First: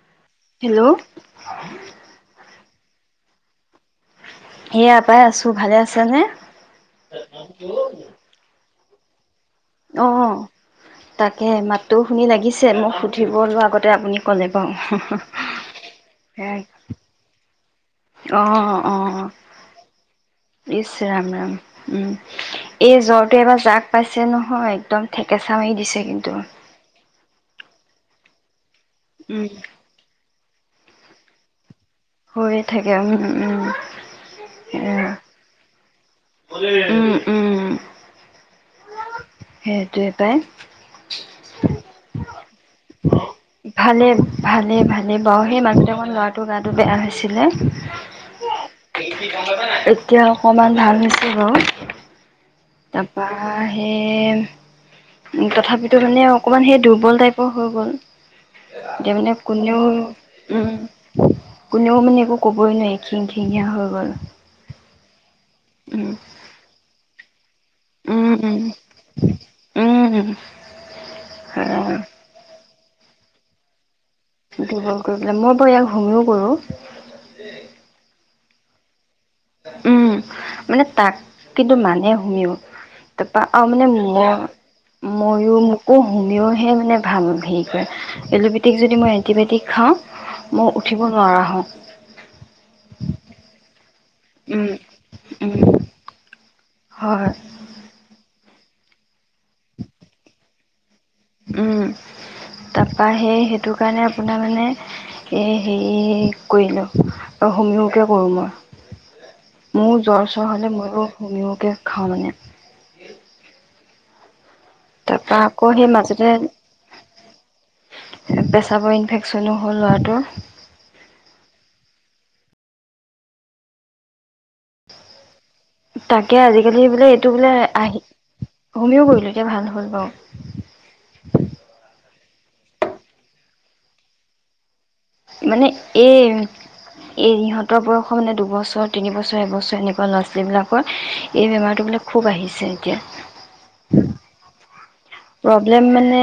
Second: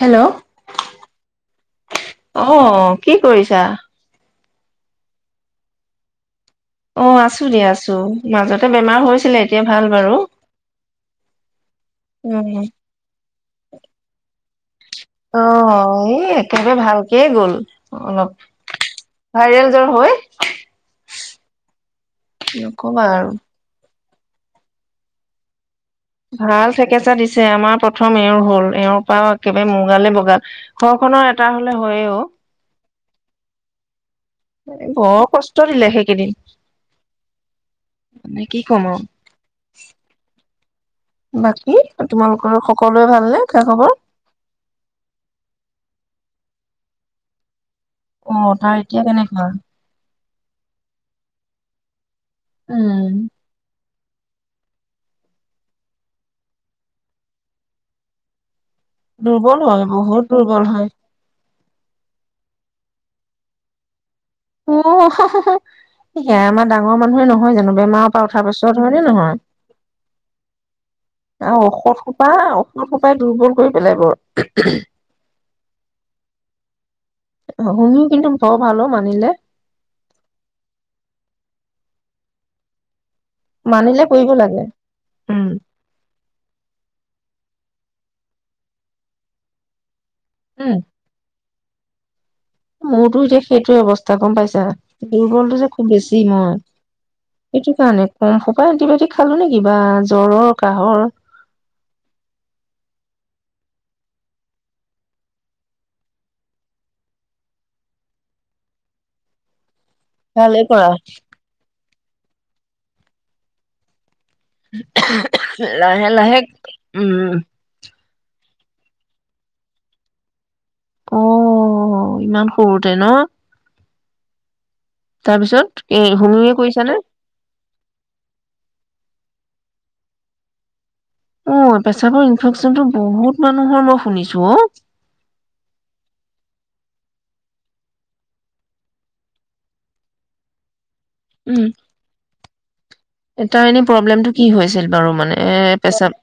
Hello hello অ কি কৰিছা? এয়া পাই আছো ভালে আছা নে অ আছো দে আছো মাজত বেমাৰ হৈছিলে এ অ তাকে মাতটোও শুনি উম লাগিছে মোক সুধিব লোৱা আগতে আপুনি ক'লে বাৰু অ এই একেবাৰে ভালকেই গ'ল অ অলপ অ ভাইৰেল জ্বৰ হৈ ইচ ৰাম ৰাম উম এই নকবা আৰু জ্বৰটোৱে এবাৰ যাক পাইছে নহয় একদম থেকেচা মাৰি দিছে কিন্তু ভাল থেকেছা দিছ তে আমাৰ প্ৰথম এওঁৰ হ'ল এওঁৰ পৰা উম একেবাৰে মোৰ গালে বগাল ঘৰখনৰ এটা হ'ল লে হয় অও এয়া উম বৰ কষ্ট দিলে সেই উম উম উ মানে কি ক'ম আৰু সেইটোৱে পাই বাকী তোমালোকৰ সকলোৱে ভালনে খা খবৰ ভালে ভালেই ভালে বাও সেই মাজতে অকমান ল'ৰাটো ৰ গাটো বেয়া হৈছিলে অ তাৰ এতিয়া কেনেকোৱা? এতিয়া অকমান ভাল হৈছে বাৰু উম তাপাই সেই তথাপিতো মানে অকমান সেই দুৰ্বল টাইপৰ হৈ গ'ল যে মানে দুৰ্বল কোনেও হয় বহুত দুৰ্বল হয় উম কোনেও মানে একো কব'ই নোৱাৰি খিং খিঙিয়া হৈ গ'ল অ হহু উম, সেয়াই আমাৰ ডাঙৰ মানুহে নহয় হয় জানো বেমাৰৰ পৰা উম, উঠাৰ পিছত হয়নে নহয় উম, আৰু উম, ঔষধ খোপা মোক সোপাই দুৰ্বল কৰি পেলাই বৰ দুৰ্বল কৰি পেলাই মই বাৰ ইয়াক ঘুমিও কৰো শুনো কিন্তু একদম খ ভালো মানিলে উম মানে তাক কিন্তু মানে শুনিও তাৰপা অ মানে মানিলে মই কৰিব লাগে উম ময়ো মোকো শুনিওহে মানে ভাল হেৰি কৰে এলোপেটিক যদি মই এণ্টিবায়টিক খাওঁ উম মই উঠিব নোৱাৰা হও মোৰতো এতিয়া সেইটোয়ে অৱস্থা তাগম পাইছা উম, দুৰ্বলটো উম, যে খুব বেছি মই হয়, সেইটো কাৰণে কম ক এণ্টিবায়টিক খালো নে কিব বা জ্বৰৰ কাঁহৰ উম তাৰাপা সেই সেইটো কাৰণে আপোনাৰ মানে এ হেৰি কৰিলো হমিকে কৰো মই মোৰো জ্বৰ চ্বৰ ভালেই হ'লে কৰা ময়ো শুনওকে খাওঁ মানে তাৰপৰা আকৌ সেই লাহে মাজতে লাহেক উম পেচাবৰ ইনফেক্যনো হ'ল ল'ৰাটোৰ অঁঅ ইমান সৰুতে ন তাৰপিছত এ তাকে হোমিয়ে আজিকালি কৰিছানে? বোলে এইটো বোলে আহি সমমিও কৰিলোঁ বাও এতিয়া ভাল হ'ল বাৰু প্ৰশ্ন তো বহুত মানুহৰ মই শুনিছো অ মানে এই এই ইহঁতৰ বয়সৰ মানে দুবছৰ তিনিবছৰ এবছৰ এনেকুৱা ল'ৰা ছোৱালী বিলাকৰ এই উম বেমাৰটো বিলাক খুব আহিছে এতিয়া তাৰ এনে প্ৰব্লেমটো কি হৈছিল বাৰু মানে এ প্ৰব্লেম পেচাব মানে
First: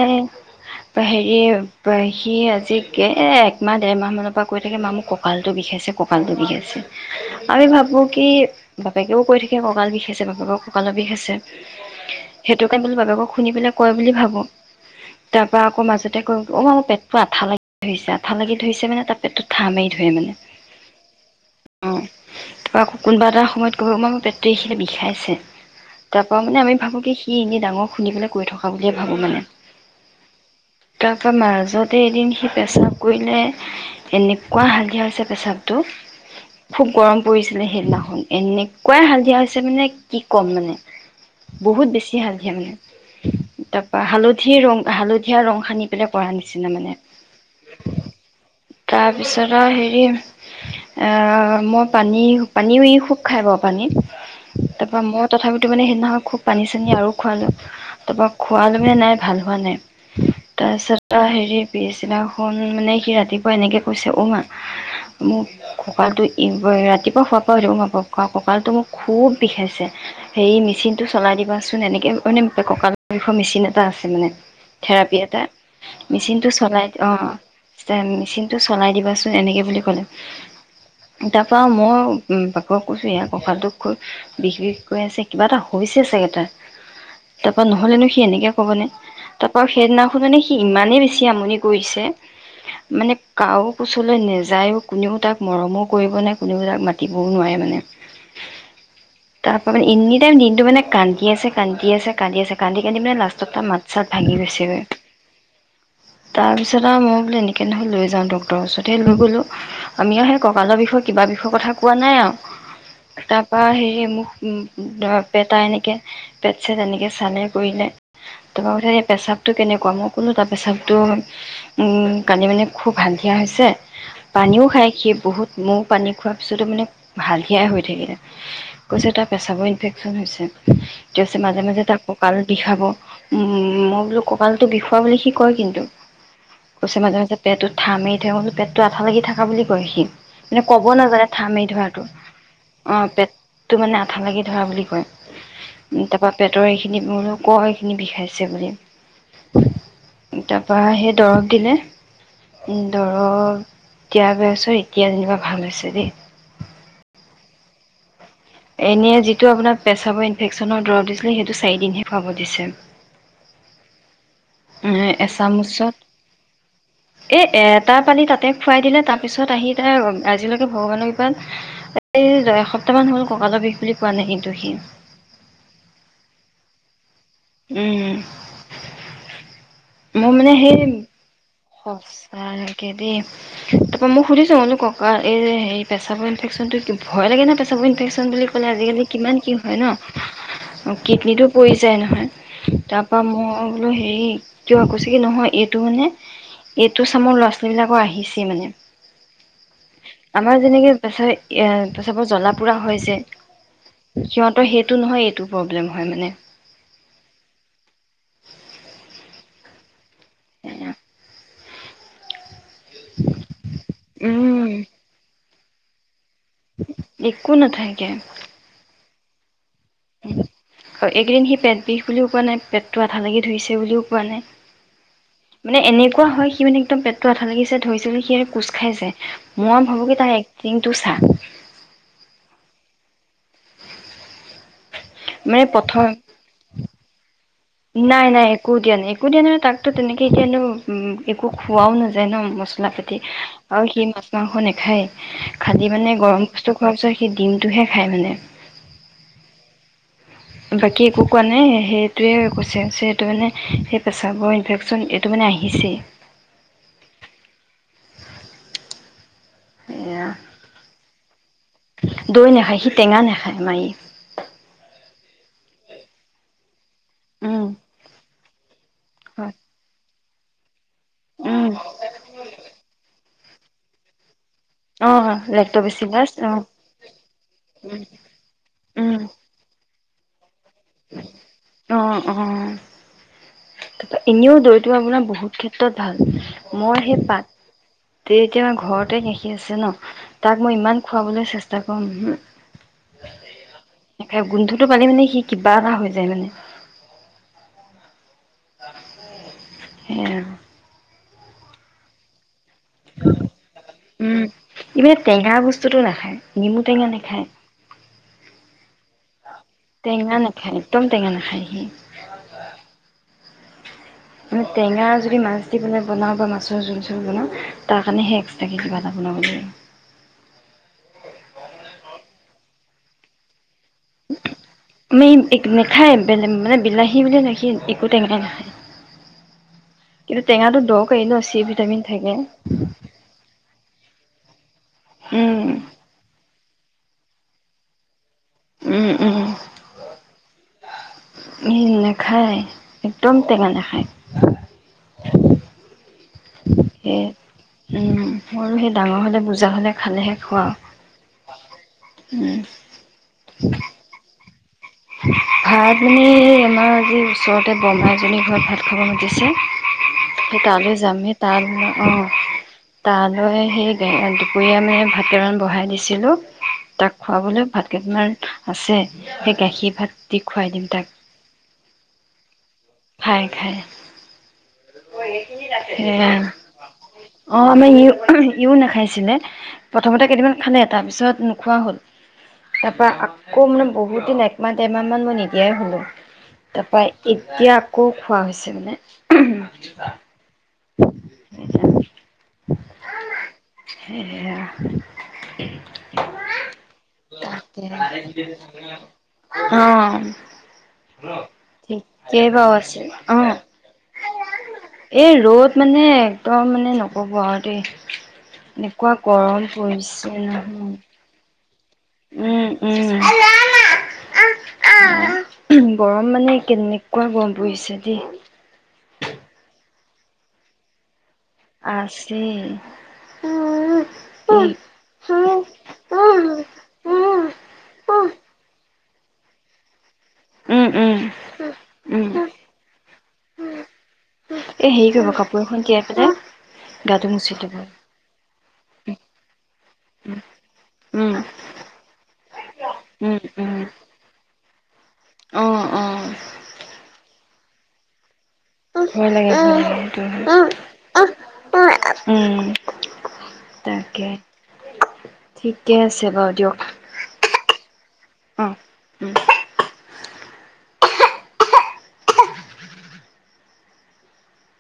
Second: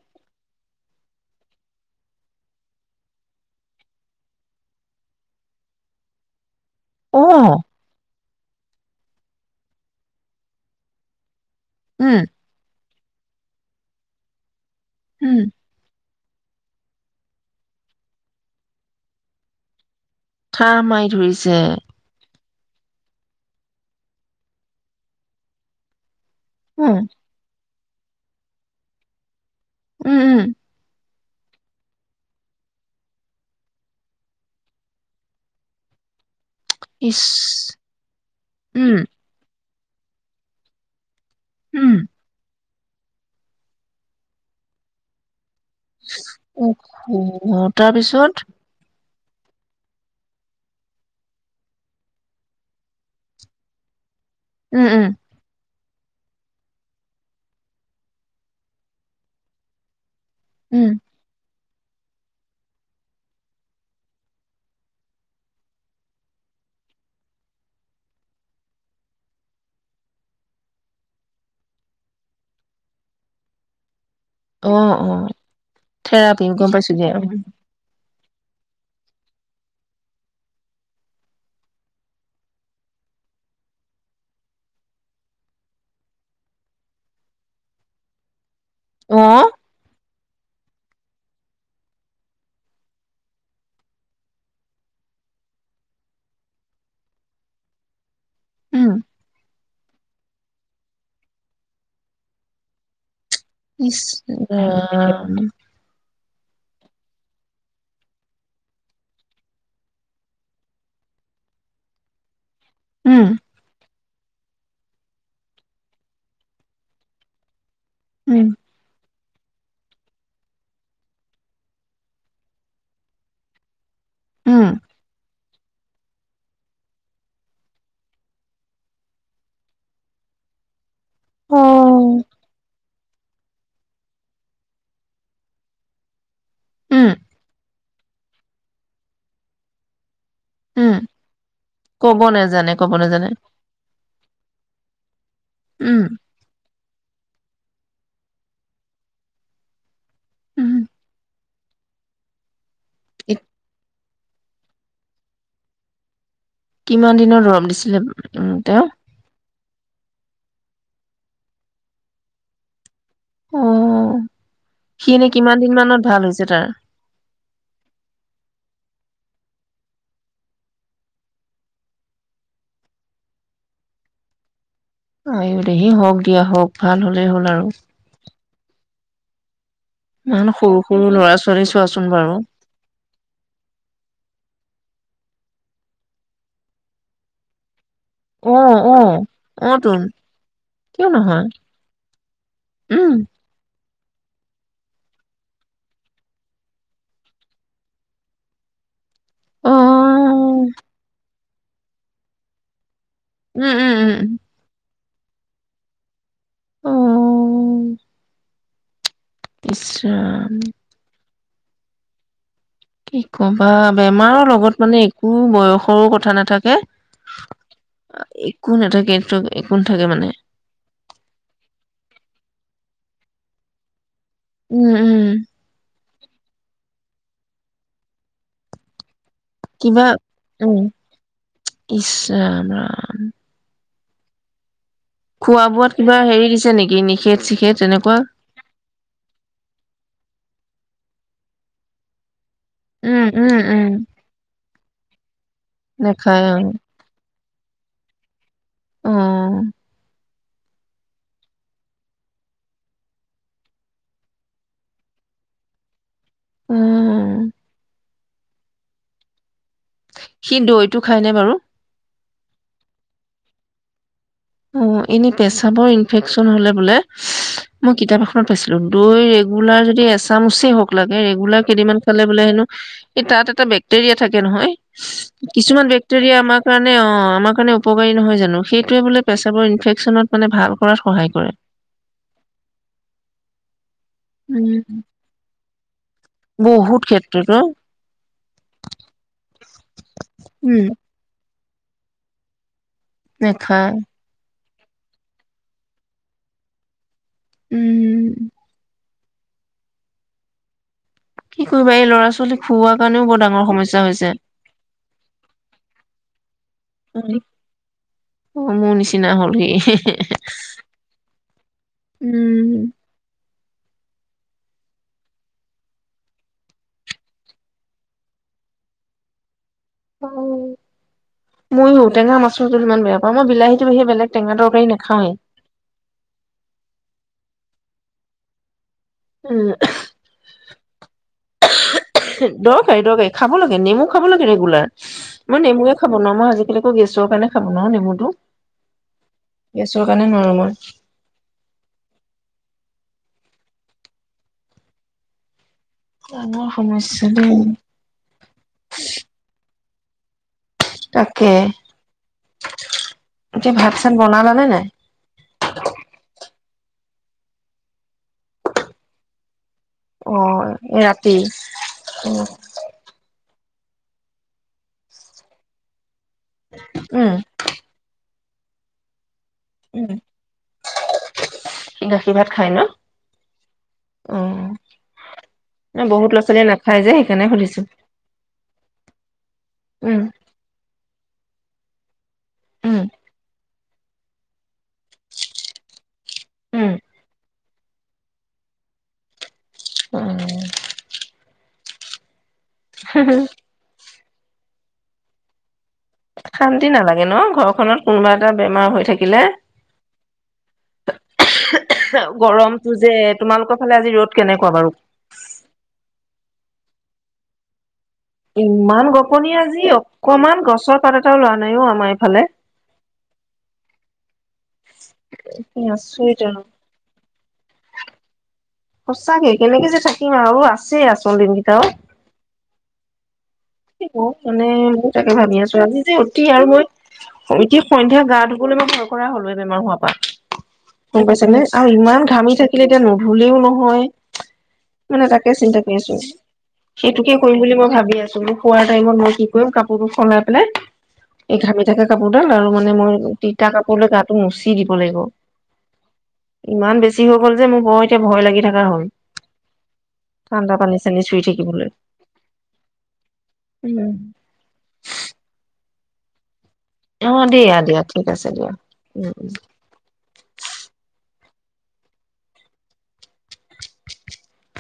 হেৰি পৰা সি আজিকে একমাহ ডেৰ মাহ মানৰ পৰা কৈ থাকে মা মোক কঁকালটো বিষাইছে কঁকালটো বিষাইছে অ আমি ভাবো কি বাপকেও কৈ থাকে কঁকাল বিষ আছে বাপেকৰ কঁকালৰ বিষ আছে উম সেইটো কাৰণ বাপেকক শুনিলাক কয় বুলি ভাবোঁ উম তাপা আকৌ মাজতে কয় অ মা মোৰ পেট আঠা লাগি ধৈছে আঠা লাগি ধৰিছে মানে ত পেতটো ধামে খাৰ মাৰি ধৰিছে তাৰ আকৌ কোনোবা এটা সময়ত ক'ব পেট এখিনিত বিষাইছে তাৰ পৰা মানে আমি উম ভোবো কি সি এনে ডাঙৰ শুনবলৈ কৈ থওঁ পাওঁ বুলিয়ে ভাবোঁ মানে উম উম তাৰপৰা মাজতে এদিন সি পেচাব কৰিলে এনেকুৱা হালধিয়া হৈছে পেচাবটো খুব ইচ গৰম পৰিছিলে সেইদিনাখন উম এনেকুৱাই হালধিয়া হৈছে মানে কি কম মানে বহুত উম বেছি হালধিয়া মানে [inaudible] তাৰপা হালধি ৰং হালধীয়া ৰং সানি পেলাই কৰা নিচিনা উ মানে তাৰপিছত তাৰপিছত আৰু হেৰি মই পানী পানীও খুব খাই বাৰু ই পানী উম তাৰ পৰা উম মই তথাপিতো মানে নহয় খুব পানী চানী আৰু খোৱালোঁ তাৰপৰা খোৱালে নাই ভাল হোৱা নাই উম তাৰপিছত হেৰি পিছদিনাখন মানে সি ৰাতিপুৱা এনেকৈ কৈছে অ মা মোক কঁকালটো ৰাতিপুৱা শোৱাৰ পৰা কঁকালটো মোক খুব বিষাই মেচিনটো চলাই দিবাচোন মেছিন এটা আছে অ অ থেৰাপি এটা থেৰাপি মেচিনটো গম চলাই পাইছো অ দিয়া মেচিনটো চলাই দিবাচোন এনেকে বুলি ক'লে তাৰ পৰা মই বাপেকক কৈছো ইয়াৰ ককালটো খুব বিষ বিষ কৈ আছে কিবা এটা হৈছে চাগে তাৰ নহলেনো সি এনেকে হ'বনে অ তাৰপা সেইদিনা মানে সি ইমানেই বেছি আমনি কৰিছে মানে কাৰো কোচলৈ নাযায়ো কোনেও তাক মৰমো কৰিব নোৱাৰে কোনেও তাক মাতিবও নোৱাৰে মানে উম তাৰপৰা মানে এনি টাইম দিনটো মানে কান্দি এ আছে কান্দি আছে কান্দি আছে কান্দি কান্দি মানে তাৰ মাত নি চাত ভাঙি গৈছেগৈ [unintelligible] তাৰপিছত আৰু মই বোলে এনেকৈ নহ'য় লৈ যাওঁ তাৰ পাছতে মই বোলো ডক্টৰৰ ওচৰতে লৈ গ'লো আমি আৰু সেই কঁকালৰ বিষয়ে কিবা বিষয়ে কথা কোৱা নাই উম আৰু তাৰ পৰা হেৰি মোক উম বেটা এনেকে পেট চেট এনেকে চালে কৰিলে উম তই হে পেচাব টো কেনেকুৱা মই ক'লো তাৰ পেচাপটো কালি মানে খুব হালধিয়া হৈছে। পানীও উম খাই সি বহুত মইও পানী খোৱাৰ পিছতো মানে হালধীয়াই হৈ থাকিলে কৈছে তাৰ পেচাবৰ ইনফেক্যচন হৈছে। তেওঁছে মাজে অ মাজে তাক আৰু বিষাব উ মই বোলো কঁকালতটো বিষুৱ বুলি সি কয় কিন্তু কৈছে উম মাজে মাজে পেটটো ঠা মাৰি থা পেটটো আঠা লাগি থাকা বুলি কয় সি মানে ক'ব উম নাজানে ঠা মাৰি ধৰাটো ক'ব নেজানে ক'ব অ নেজানে পেটটো মানে আঠা লাগি ধৰা বুলি কয় উম উ তাৰ পৰা পেটৰ মোক ক এইখিনি বিষাইছে বুলি উম তাৰপা সেই দৰৱ দিলে। ধৰক এতিয় বৈছৰ এতিয়া যেনিবা ভাল হৈছে দেই কিমান দিনৰ দৰপ দিছিলে উম তেওঁ এনেই যিটো আপোনাৰ পেচাব ইনভেক্যনৰ দৰৱ দিছিলে সেইটো চাৰিদিনহে খুৱাব দিছে। অ এ সি এনে কিমান দিন এচামুচত মানত ভাল হৈছে তাৰ? এ এটা পালী তাতে খুৱাই দিলে তাত তাৰপিছত আহি তাৰ আজিলৈকে ভগৱানৰ কৃপাত এই এসপ্তাহমান হ'ল কঁকালৰ বিষ বুলি পোৱা নাই কিন্তু সি আহ দেহি হওক দিয়া হওক ভাল হল হলেই আৰু। উম মই ইমান মানে সৰু সেই সৰু ল'ৰা ছোৱালী চোৱাচোন বাৰু। সচাকে দেই তাৰাপা মোক সুধিছো অলোকক কাৰ এই হেৰি পেচাবোৰ ইনেক্যনটো কি ভয় লাগে না পেচাবোৰ ইনফেকচন বুলি ক'লে অ', আজিকালি অ', কিমান কি হয় অ', ন তোন কিয় নহয় কিডনীটো পৰি যায় নহয় তাৰ উম, পৰা মই বোলো হেৰি কিয় কৈছে কি নহয় এইটো মানে এইটো চামৰ ল'ৰা ছোৱালী বিলাকৰ আহিছে মানে অ', আমাৰ যেনেকে বেছ ত চাপত জ্বলা পোৰা হৈছে উম উম উম এইটো নহয় এইটো প্ৰব্লেম হয় মানে উম ইছৰাম কি কবা বেমাৰৰ উম লগত মানে একো বয়স সৰু কথা না থাকে একো একো নাথাকে ত হয় এইকেইদিন সি পেট বিষ বুলিও কোৱা নাই পেটটো ভালকে ধৰিছে বুলিও? ৱা নাই উম, উম, মানে এনে। ৱা সি একদম পেটটো আঠা লাগিছে ধৰিছিল সিৰে কোচ খাই যে? মই ভাবো কিবা কি তাৰ এক্টিংটো চা। ইচ ৰাম উম খোৱা মানে বোৱাত পথৰ কিবা হেৰি দিছে নেকি নিষেধ চিষেধ তেনেকুৱা? নাই নাই একো দিয়া নাই একো দিয়া নাই মানে তাকতো তেনেকে? ত কি যেনো একো খোৱাও নাযায় ন মস। মছলা পাতি উম, উম, অ উম। সি মছলা খন। নেখায়। খালি মানে গৰম নাখায় বস্তু খোৱাৰ পিছত সি দিম। টোহে খায় মানে? উম বাকী একো কোৱা নাই সেইটোৱে কৈছে ছে এইটো মানে সেই পেচাবৰ ইনফেকচন এইটো মানে আহিছেই? উম এয়া সি দৈটো খায়নে বাৰু? দৈ নাখায় সি টেঙা নাখায় মাৰি? অ এনে পেছাবৰ ইনফেকচন হলে বোলে? উম মই কিতাপত আ। অ পাইছো? দৈ হয় ৰেগুলাৰ যদি আছে? এচামুচে হওক? লাগে ৰেগুলাৰ উম কেইদিনমান খালে বোলে হেনো এই তাত। টা বেক্টেৰিয়া থাকে? নহয় অ কিছুমান লেক্ট'বেচিলাছ বেক্টেৰিয়া অ আমাৰ কাৰণে অ আমাৰ কাৰণে উপকাৰী নহয় জানো সেইটোৱে উম বোলে? ইনফেকচনত মানে ভাল? কৰাত সহায় কৰে। অ অ তাৰপা এনেও উম, দৈতো আপোনাৰ বহুত ক্ষেত্ৰত ভাল মই বহুত সেই ক্ষেত্ৰত পাত অ', তে এতিয়া ঘৰতে গাখীৰ আছে ন তাক মই উম, ইমান খোৱাবলৈ চেষ্টা? কৰো নহয়? নেখায়? সেইটো পালিম নেকি? কিবা এটা হৈ যায় মানে? উম উম। সেই আৰু। কি কৰিবা এই ল'ৰা ছোৱালী? খোওৱা কাৰণেও বৰ ডাঙৰ সমস্যা হৈছে উম ই মানে টেঙা বস্তুটো নাখায় নেমু টেঙা নাখায় অ মোৰ নিচিনা হল সি টেঙা নাখায় একদম টেঙা নাখায় সি উম? মানে টেঙা যদি মাছ দি পিনি বনাওঁ বা মাছৰ জোল চোল বনাওঁ তাৰ কাৰণে সেই এক্সট্ৰাকৈ কিবা এটা বনাব লাগিব? ময়ো টেঙা মাছৰ জোল ইমান বেয়া পাওঁ মই বিলাহীত। ই এক নাখায়, বেলেগ মানে বিলাহী বুলি নেখা একো টেঙাই নেখায় উ ন চি ভিটামিন থাকে দৰকাৰী দৰকাৰী খাব লাগে নেমু খাব লাগে, ৰেগুলাৰ মই নেমুৱে উম খাব নোৱাৰো মই আজিকালি। গেছৰ কাৰণে খাব নোৱাৰো নেমুটো। উম উম গেছৰ কাৰণে নোৱাৰো মই। নাখায় একদম টেঙা নাখায় ডাঙৰ সে সমস্যা দেই। উম মৰু সেই ডাঙৰ হলে বুজা হলে খালেহে খোৱাওঁ। তাকে, এতিয়া ভাত- চাত বনালালে নাই? ভাত মানে এইয়া আমাৰ আজি ওচৰতে বমা এজনীৰ ঘৰত ভাত খাব মাতিছে। অ', তালৈ এই যাম হে, ৰাতি তাত অ তালৈ সেই দুপৰীয়া মানে ভাতকেইটান বহাই দিছিলোঁ। তাক উম, খুৱাবলে ভাত কেইটমান। আছে। গাখীৰ ভাত উম, দি খুৱাই দিম তাক। গাখীৰ ভাত খাই ন? খাই খাই। অ', সে বহুত ল'ৰা ছোৱালীয়ে নাখায় যে সেইকাৰণে অ সুধিছোঁ, আমাৰ ই ইও নাখাইছিলে উম, প্ৰথমতে কেইদিনান খালে তাৰপিছত নোখোৱা হ'ল। উম, তাৰপা আকৌ মানে, বহুদিন এক। মান দেৰমান মান মই নিদিয়াই হ'লো। তাৰ উম। পৰাৰা ই এতিয়া আকৌ খোৱা হৈছে মানে অ। [unintelligible] উ হু হু হু সয়া শান্তি নালাগে ন ঘৰখনত কোনোবা এটা বেমাৰ হৈ থাকিলে অ' ঠিকেই বাৰু গৰমটো আছে যে অ'। তোমালোকৰ ফালে আজি ৰ'দ কেনেকুৱা বাৰু? এই ৰ'দ মানে একদম মানে নকব আৰু দেই। ইমান এনেকুৱা গপনি গৰম আজি পৰিছে অকমান নহয়। গছৰ পাত এটা ল ৰা নাই। নাইও আমাৰ এইফালে। উম, উম, গৰম আচৰিত মানে আৰু কেনে কোৱা গম পুৰিছে দেই। সঁচাকে কেনেকে যে থাকিম আৰু আছে আছো। আছেই। মানে মই তাকে ভাবি আছোঁ আজি যে অতি আৰু মই উম, অতি সন্ধ্যা উম। গা ধুবলৈ মই ভাল। কৰা হ'লে বেমাৰ হোৱাৰ পৰা। উম, উম, গম পাইছা নে আৰু ইমান উম। ঘামি থাকিলে থাকিলে এতিয়া। ভুলেওঁ নহয়। এ হেৰি মানে কৰিব তাকে কাপোৰ চিন্তা এখন কৰি তিয়াই আছোঁ। পেলাই গাটো সেইটোকে মুচি কৰিম বুলি ল'ব। মই ভাবি আছোঁ। খোৱা টাইমত কি কৰিম কাপোৰ। সেইটো সলাই উম, পেলাই উম, এই ঘামি থকা কাপোৰডাল আৰু মানে মই তিতা উম, কাপোৰ লৈ গাটো মুচি। কি হ'ব অ', অ'। ইমান বেছি হৈ গ'ল। যে মোৰ বৰ এতিয়া ভয় লাগে। ভয় লাগে মানে এইটোৱে পানী চানী চুই থাকিবলৈ। হয় উম্। উম, তাকে ঠিক। ঠিকে আছে বাৰু দিয়ক। অ দিয়া দিয়া ঠিক আছে দিয়া অ', উম। উম্ উম্। [inaudible]